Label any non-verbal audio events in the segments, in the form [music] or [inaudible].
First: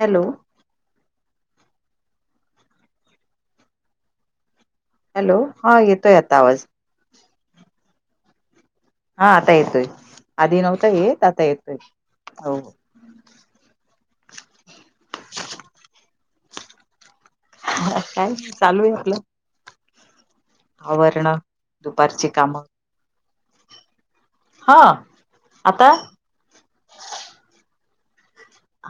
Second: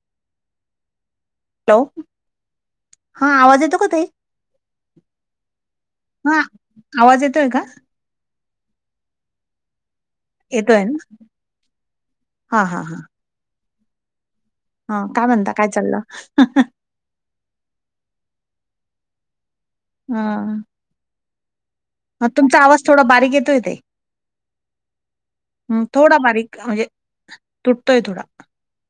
Hello, hello, हा आवाज येतो का ताई? हॅलो हा येतोय आता हा आवाज. आवाज येतोय का? हा आता येतोय आधी येतोय नव्हता ना? येत आता येतोय हो. हा हा हा हा काय म्हणता काय चाललं? काय चालू आहे आपल हा आवरण दुपारची तुमचा कामं आवाज थोडा बारीक येतोय तेे हा हम् आता थोडा बारीक म्हणजे तुटतोय तथोडा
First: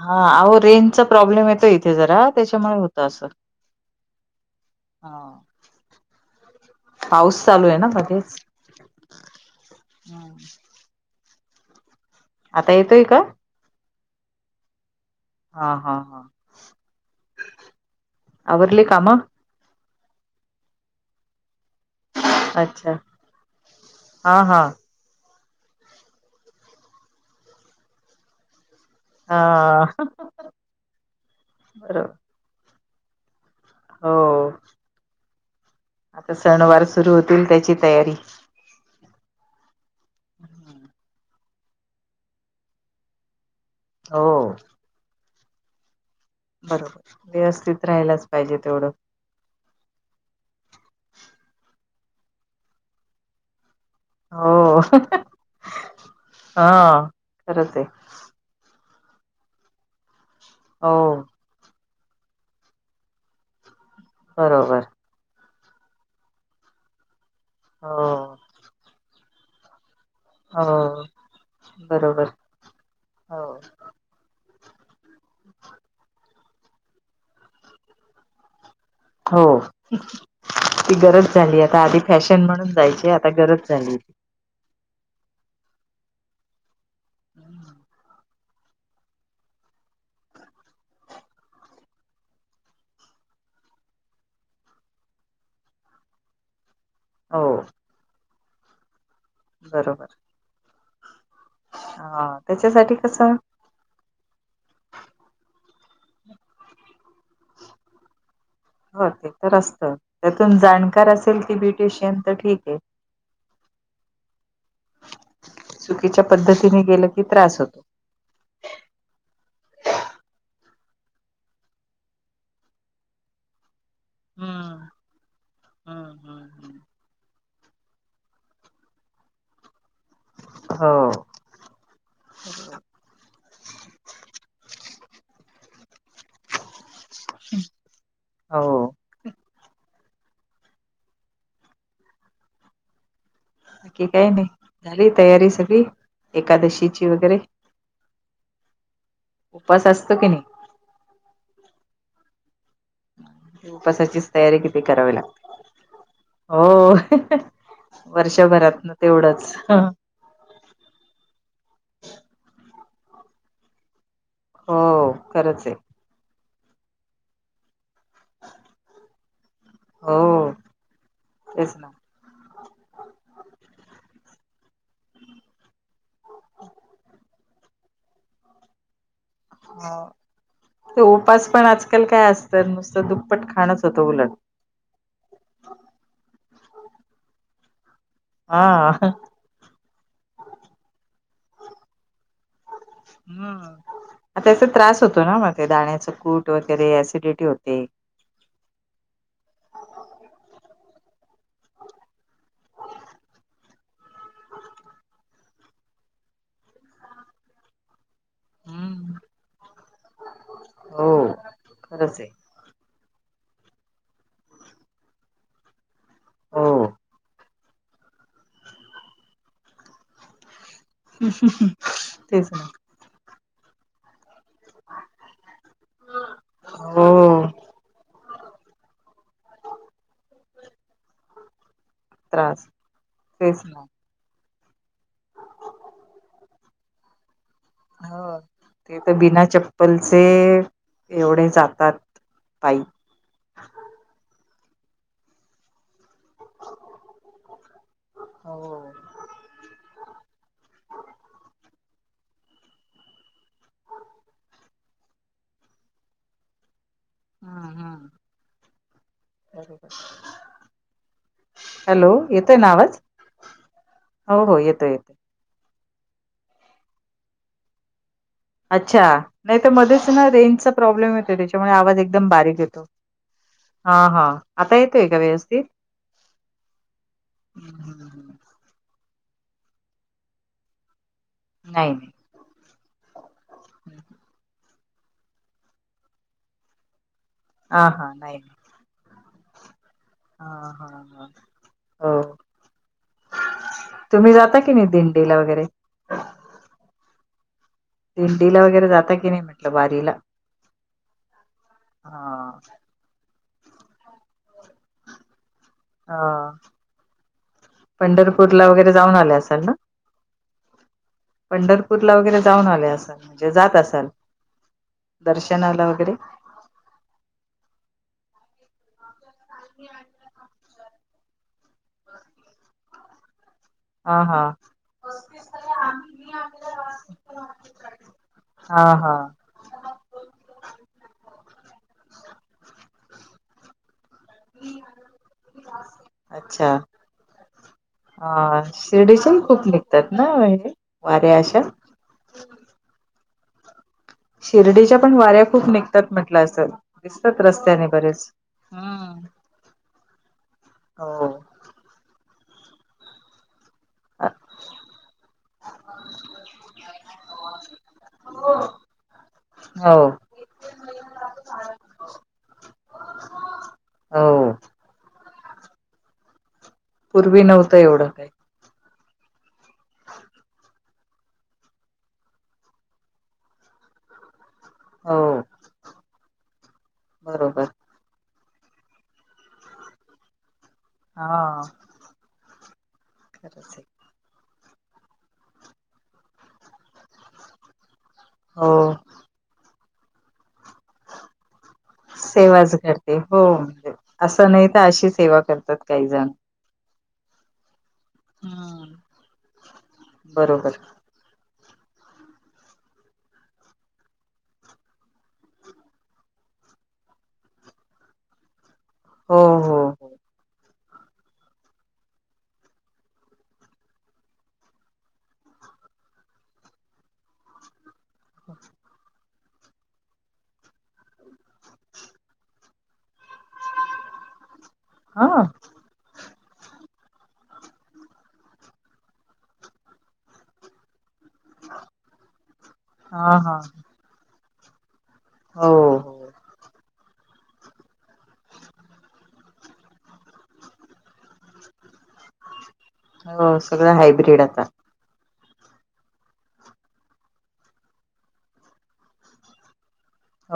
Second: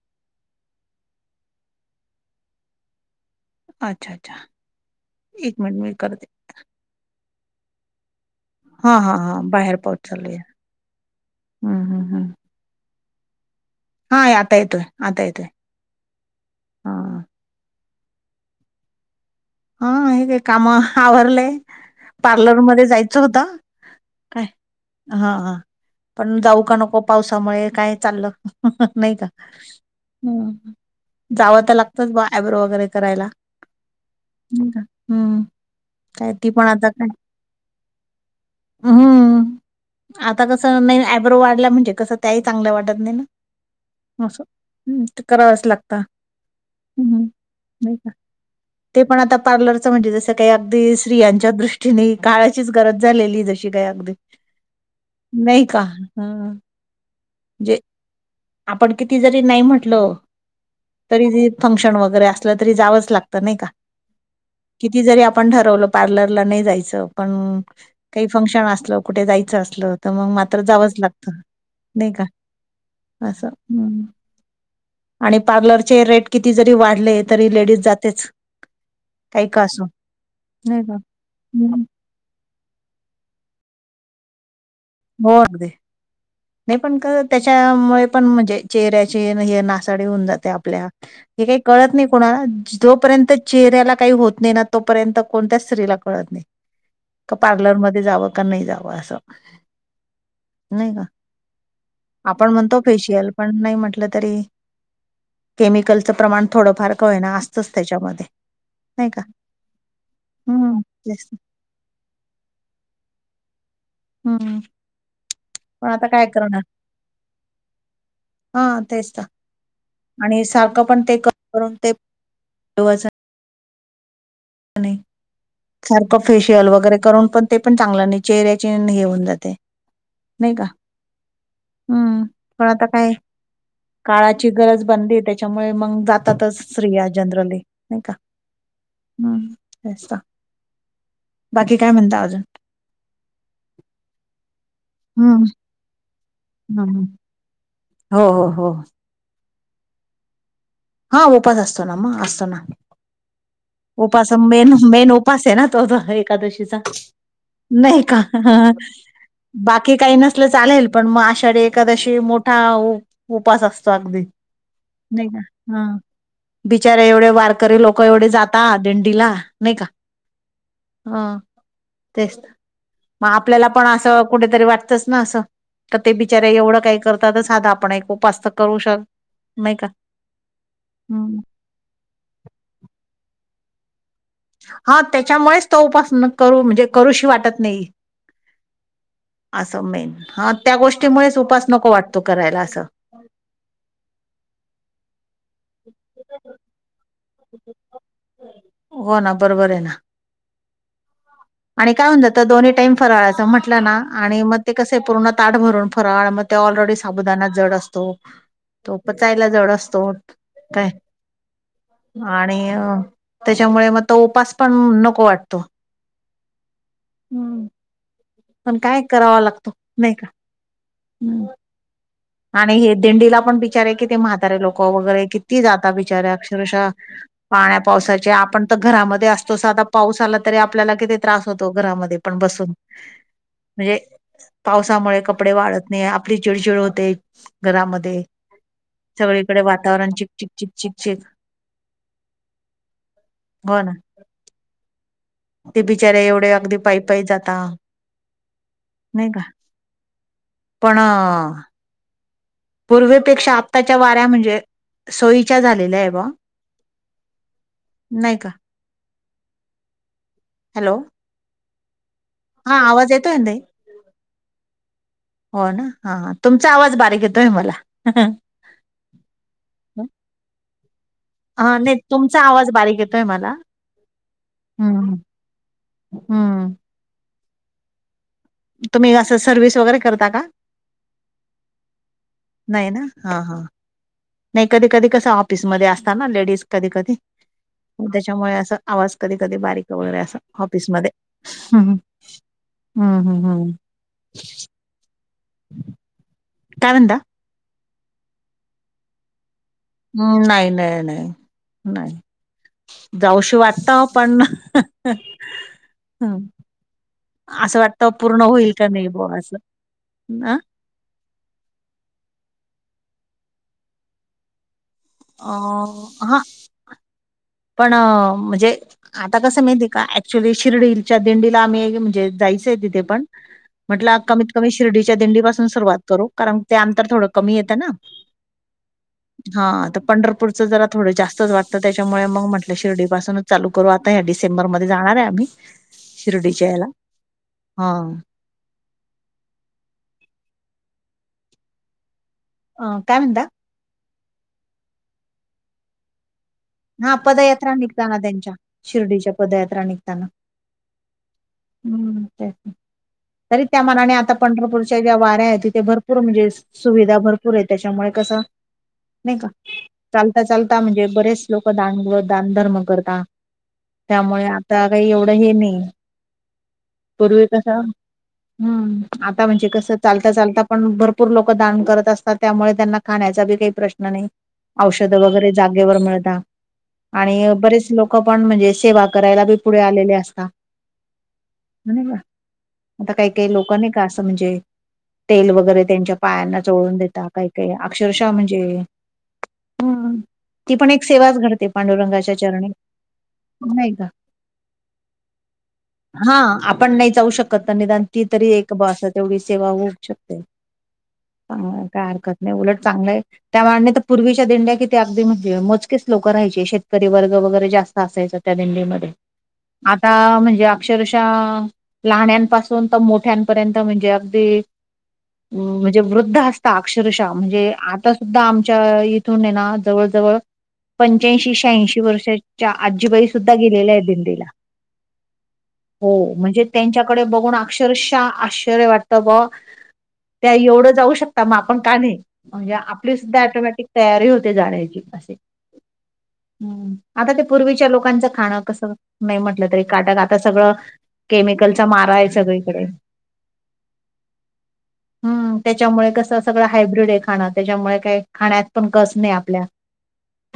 हा अह रेंजचा प्रॉब्लेम येतो इथे जरा त्याच्यामुळे होतं अस अच्छा अच्छा एक मिनट मी करते. पाऊस चालू आहे ना मगेच हा हा हां बाहेर पोचलले ह ह आता येतोय का? हा आतायेतय आतायय हा हा हा आवरवरले काम. हा हे काय काम आवरवरलंय. पार्लरमध्येध्ये अच्छा जायचं होत हा काय? हा हा ह पण जाऊ का नको पावसामुळे काय चाललं नाही का हा ह जावं तर बरोबर लागतंच बा ब्रो वगैरे करायला. हो हम्म काय आता ती पण सणवार आता सुरू होतील त्याची तयारी. हम आता कसं नाही आयब्रो वाढला म्हणजे कसं त्याही चांगल्या वाटत नाही ना हो अस् ते करावच लागता. बरोबर व्यवस्थित राहियलाच पाहिजे तेवढं. ते पण आता पार्लरच म्हणजे जस काही अगदी स्तियांच्या दृष्टीने काळाचीच गरज झालेली जशी काही अगदी हो नाही का? हं. हा खर म्हणजे ते आहे. आपण किती जरी नाही म्हटलं हो तरी ज फंक्शन वगैरे असलं तरी जावंच लागतं नाही का? बरोबर. की जरी आपण ठरवलं पार्लरला नाही जायचं पण हो काही फंक्शन असलं कुठे जायचं असलं तर मग मात्र जावंच हो लागत नाही का. बरोबर हो असं हम्म आणि पार्लरचे रेट किती जरी वाढले तरी लेडीज जातेच. हो काही का असो नाही का ती गरज झाली हम्म. आता आधी फॅशन म्हणून जायची आता गरज झाली. हो अगदी नाही पण का त्याच्यामुळे पण म्हणजे चेहऱ्याचे हे नासाडी होऊन जाते आपल्या हे काही कळत नाही कोणाला जोपर्यंत चेहऱ्याला काही होत नाही ना तोपर्यंत कोणत्या स्त्रीला कळत नाही. का हो पार्लरमध्येध्ये जावं का नाही जावं असं. बरोबर. नाही का हा -आपण म्हणतो त्याच्यासाठी फेशियल कसं पण नाही म्हटलं तरी केमिकलचं प्रमाण थोडंफार का होईना असतंच त्याच्यामध्ये. हो नाही का ते तर असतं त्यातून हम्म जाणकार तेच असेल ती ब्युटिशियन तर ठीक ये. हम्. चुकीच्या पद्धतीने गेलं की त्रास होतो. हा तेच तर आणि सारखं पण ते क करून ते हा. नाही सारखं फेशियल वगैरे करून पण ते पण चांगलं नाही चेहऱ्याचे हेऊन जाते. नाई का हो हम् पण आता काय काळाची गरज बनलीय त्याच्यामुळे मग जातातच स्त्रिया जनरली नाय का. हो. हम्म असा. बाकी काय म्हणता अजून? बाकी काही नाय, झाली हम्म तयारी सगळी हम्म एकादशीची वगैरे? हो हो हो. उपास असतो की नाय? हो उपास असतो ना म असतो ना. उपास उपवासाचीच तयारी मेन किती मेन करावी लागते. उपास आहे ना तो एकादशीचा. हो नाही का वर्षभरातन तेवढंच. बाकी काय नस सल- चालेल पण मग आशाढ एखाद्याशी मोठा उपास असतो अगदी. हो नाही का खरंच आहे. हा, बिचारे एवढे वारकरी लोक एवढे जात ता दिंडीला नाय का हो हा तेच ना. तेच त. मग आपल्याला पण असं कुठेतरी वाटतच ना असं. तर ते बिचारे एवढं काही करतात साधा आपण एक उपास तर करू शक नाही का हो तो हम्म. उपास पण आजकाल काय असतं नुसतं दुप्पट खाणच होतं उलट. हा त्याच्यामुळेच तो उपास न- करू म्हणजे करूशी वाटत नाही. हा. असं मेन हा त्या गोष्टीमुळेच उपास नको वाटतो करायला असं. हम्म आता याचा त्रास होतो ना दाण्याच कूट वगैरे ॲसिडिटी होते. हो ना बरोबर आहे ना. आणि काय होऊन जातं दोन्ही टाईम फराळाचं म्हटलं ना आणि मग ते कसं पूर्ण ताट भरून फराळ म त्यो ऑलरेडी साबुदाना जड असतो, तो हम्म पचायला जड असतोत काय. हो. खरंच आहे. आणि अ त्याच्यामुळे मग तो उपास पण नको वाटतो. हो हम्म. पण काय करावा लागतो नाही का. हम्म तेच ना. आणि हे दिंडीला पण बिचारे आहे किती म्हा तारे लोक वगैरे किती जाता बिचारे अक्षरशा हो पाण्या पावसाचे आपण तर घरामध्ये असतो साधा पाऊस आला तरी आपल्याला किती त्रास होतो घरामध्ये पण त्रास बसून. तेच. ना. म्हणजे पावसामुळे कपडे वाळत नाय आपली चिडचिड होते घरामध्ये. हो ते तर बिना सगळीकडे वातावरण चप्पलचे चिकचिक चिकचिक चिक एवढे जातात पायी. हो ना. ते बिचारे एवढे अगदी पायी पायी जाता हो. नाय का. पण पूर्वेपेक्षा आत्ताच्या वाऱ्या म्हणजे, सोयीच्या झालेल्या आहे बवा. हा हा, का बरोबर. हॅलो? हॅलो, येतोय ना हा आवाज? येतोय ना ताई हो हो, येतोय येतोय. हो ना, हा हा, तुमचा आवाज बारीक येतोय मला. अच्छा! नाही तर मध्येच हेना रेंजचा प्रॉब्लेम येतोय, त्याच्यामुळे हा नाही आवाज एकदम तुमचा बारीक आवाज येतो. येतोय मला हा हा, आता येतोय हम्म का व्यवस्थित? हम्म हम्म. तुम्ही असं सर्विस वगैरे करता का? नाही नाही. नाही ना, हा हा. [inaudible] नाही, कधी कधी, कसं ऑफिसमध्ये असता ना लेडीज, कधी कधी हा हा नाही त्याच्यामुळे नाही. असं आवाज कधी कधी बारीक वगैरे, अस हा हा ऑफिसमध्ये. हा. हो. हम्म हम्म हम्म. तुम्ही जाता की नाही दिंडीला वगैरे? काय म्हणता? दिंडीला वगैरे जाता की नाही म्हं हम्म! नाही, नाही, नाही, नाही. हा जाऊशी वाटत हो पण हं. हा. असं वाटतं पूर्ण पंढरपूरला होईल का वगैरे नाही जाऊन ब आले असं असाल ना? अ पंढरपूरला वगैरे जाऊन आले असाल, म्हणजे जात असाल दर्शनाला वगैरे? हा पण म्हणजे, आता कसं हे माहिती आहे का, ॲक्च्युली शिर्डीलच्या दिंडीला आम्ही, एग म्हणजे जायचे आहे तिथे पण. म्हटला हा हा कमीत कमी शिर्डीच्या दिंडी पासून सुरुवात करू, कारण ते आंतर थोडं कमी येतं ना. हा हा. हा, तर पंढरपूरचं जरा थोडं जास्तच वाटतं, त्याच्यामुळे मग म्हटलं शिर्डीपासूनच चालू करू आता या डिसेंबरमध्ये जाणार हाय आम्ही, शिर्डीच्या अच्छा. ह्याला, हा. शिर्डीच्याही खूप निघतात ना, ह्या वाऱ्या अशा? अं काय म्हणता? शिर्डीच्या पण वाऱ्या खूप निघतात म्हटलं असं. हा, दिसतात पदयात्रा रस्त्याने निघताना बरेच त्यांच्या, हम्म शिर्डीच्या पदयात्रा निघता ना. हो हम्म ते तरी त्या मानाने, अ, आता पंढरपूरच्या ज्या वाऱ्या तिथे भरपूर म्हणजे, सुविधा भरपूर येत त्याच्यामुळे कसा? नाही का हो चालता चालता म्हणजे बरेचं लोक दानगुळ, दानधर्म करतात, त्यामुळे हो आता काही एवढं हे नाही. पूर्वी पुर्वी नव्हतं कसं, एवढं काही हम्म आता म्हणजे कसं चालता चालता पण, भरपूर लोक दान करत असतात. त्यामुळे त्यांना खाण्याचा बी काही प्रश्न नाही. औषधं हो वगैरे जागेवर मिळता आणि बरोबर बरेच लोकं पण म्हणजे, सेवा करायला बी पुढे आलेले असतां हां का आता काही काही लोकं नाही का असं म्हणजे, तेल वगैरे त्यांच्या पायांना चोळून देतात. काय काय अक्षरशः म्हणजे, हो हम्, ती पण एक सेवाच घडते. पांडुरंगाच्या चरणी सेवाच घडते, हो, म्हणजे नाही का असं नाही तर अशी सेवा करतात काही जण. हा आपण नाही जाऊ शकत निदान ती तरी एक ब हम्म अस तेवढी सेवा होऊच शकते.... बरोबर हं, काय हरकत नाही उलट चांगलंय त्या मानानं तर पूर्वीच्या दिंड्या किती अगदी म्हणजे मजबूत... तितकेच लोक राहायचे शेतकरी वर्ग वगैरे जास्त असायच त्या दिंडीमध्ये हो हो हो आता म्हणजे.... अक्षरशः लाहान्यानपासून तर मोठ्यांपर्यंत म्हणजे अगदी... म्हणजे वृद्ध असता अक्षरशः म्हणजे आ... आता आमच्या इथूनयना ना जवळजवळ... पंच्याऐंशी शेह्यांऐंशी वर्षाच्या आजीबाई सुद्धा गेलेल्या आहे दिंडीला.... हा.... हो म्हणजे त्यांच्याकडे बघून अक्षरशः आश्चर्य वाटतं बघ..... त्या एवढं जाऊ शक... मग आपण का नाही म्हणजे आपली हा सुद्धा हा ॲटोमॅटिक तयारी होते जाण्याची असय... हो.... हो हम्म आता ते पूर्वीच्या लोकांचं खाणं कसं नाही म्हटलं तरी काटक आता सगळं... केमिकलचा माराय सगळीकडे... हो सगळं हायब्रेड आता...... हम्म त्याच्यामुळे कस सगळं हायब्रीड आहे खाणं त्याच्यामुळे काय खाण्यात पण कस नाही आपल्या.....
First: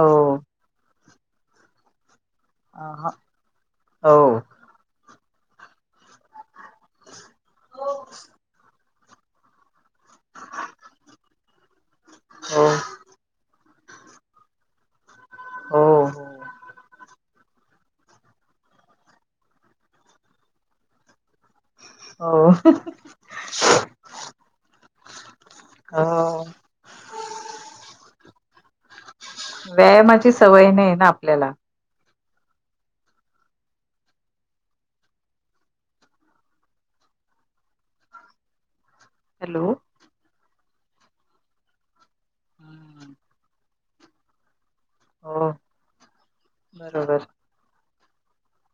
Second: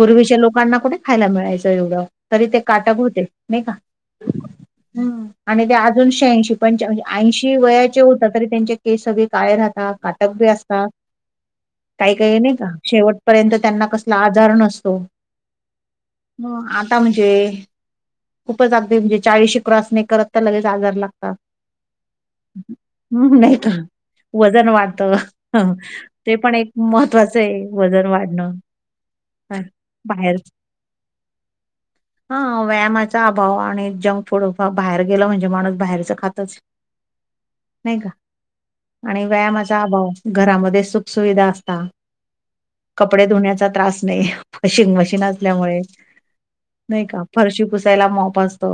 हो लोकांना कुठ खायला मिळायचं एवढं तरी ते काटक हा होते नाही का?... हो ह आणि ते अजून शेह्यांऐंशी पंच ऐंशी वयाचे होतं तरी त्यांच्या... के सगळे राहतात काटक बी असता.... काही काही नाही हो का शेवटपर्यंत त्यांना कसला आजार नसतो..... हो ह आता म्हणजे?.. खूपच अगदी म्हणजे चाळीसशी क्रॉस नाही करत तर लगेच आजार लागता.... हं [unintelligible] हम्म नाही तर वजन वाढतं ते हो पण एक.... महत्त्वाचंय वजन वाढणं.... काय व्यायामाची बाहेर सवय नाही ना आपल्याला....... हा व्यायामाचा अभाव आणि जंक फूड बाहेर गेला म्हणजे माणूस बाहेरचं खातचं.... नाही का?... आणि हॅलो व्यायामाचा अभाव घरामध्ये सुखसुविधा असता हम्म कपडे धुण्या.... त्रास नाही वॉशिंग मशीन हो असल्यामुळे नाही. का बरोबर फरशी पु.... पुुसायला माॅप असतो.....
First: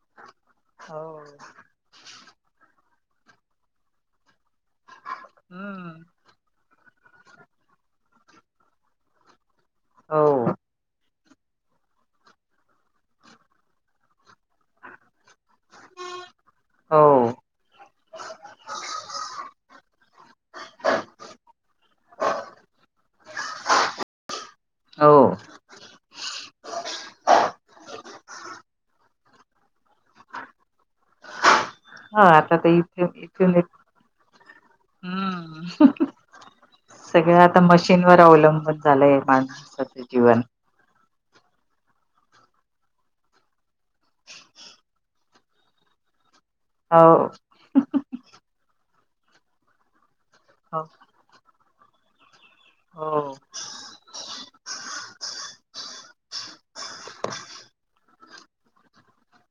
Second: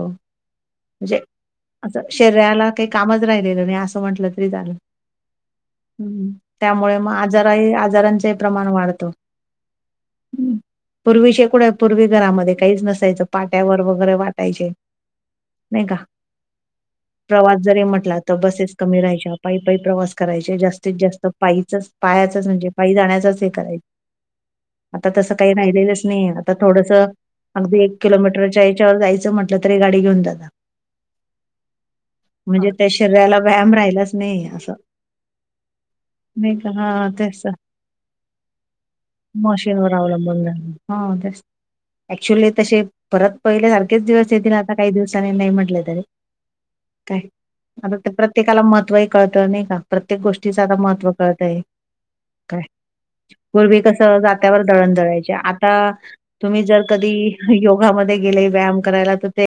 हो... म्हणजे असं शरीराला काही कामच राहिलेलं मी असं म्हंटलं तरी चालेल.... हम्म त्यामुळे मग आजारही आजारांचही प्रमाण वाढतं... हो.. पूर्वी शेकूड पूर्वी घरामध्ये काहीच नसायचं पाट्यावर वगैरे वाटायचे... मेघा... हो... प्रवास जरी म्हटला तर बसेस कमी राहायच्या पायी पायी प्रवास करायचे जास्तीत जास्त पायीचच.. पायाचाच म्हणजे पायी जाण्याचाच हे करायचं... आता हो तसं काही राहिलेलंच नाही आता थोडस... अगदी एक किलोमीटरच्या याच्यावर जायचं म्हटलं तरी गाडी घेऊन जात... ह आता म्हणजे ते त्या इथे शरीराला इथून व्यायाम राहिलाच नाही असं.. हम्म नाही का हा तेच... शिनवार वलंबत... मशीन वर अवलंबून राहिल हा तेच ऍक्च्युअली तसे परत पहिल्यासारखेच दिवस येतील आता काही दिवसांनी नाही म्हटले तरी. हो [inaudible] काय आता ते प्रत्येकाला महत्व कळतं नाही का प्रत्येक गोष्टीचं आता हो महत्त्व कळतय हे काय हो पूर्वी कस जात्यावर दळण दळायचे आता तुम्ही जर कधी योगामध्ये गेले व्यायाम करायला तर ते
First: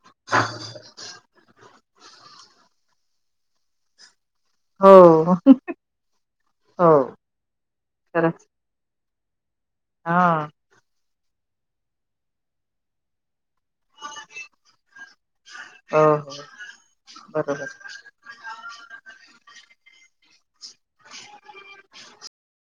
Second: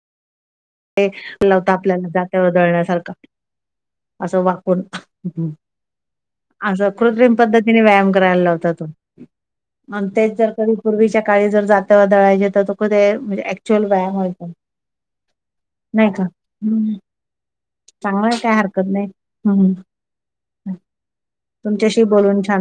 ह [inaudible] ते [unintelligible] आपल्याला जात्यावर दळण्यासारखा असं वाग हो असं हो कृत्रिम पद्धतीने व्यायाम करायला खरंच लावता तो. आणि हा तेच जर कधी पूर्वीच्या काळी जर जात दळायचे तर ते म्हणजे ऍक्च्युअल व्यायाम होयचा. ह हो बरोबर. त्यामुळे काय हरकत नाही तुमच्याशी बोलुन छान.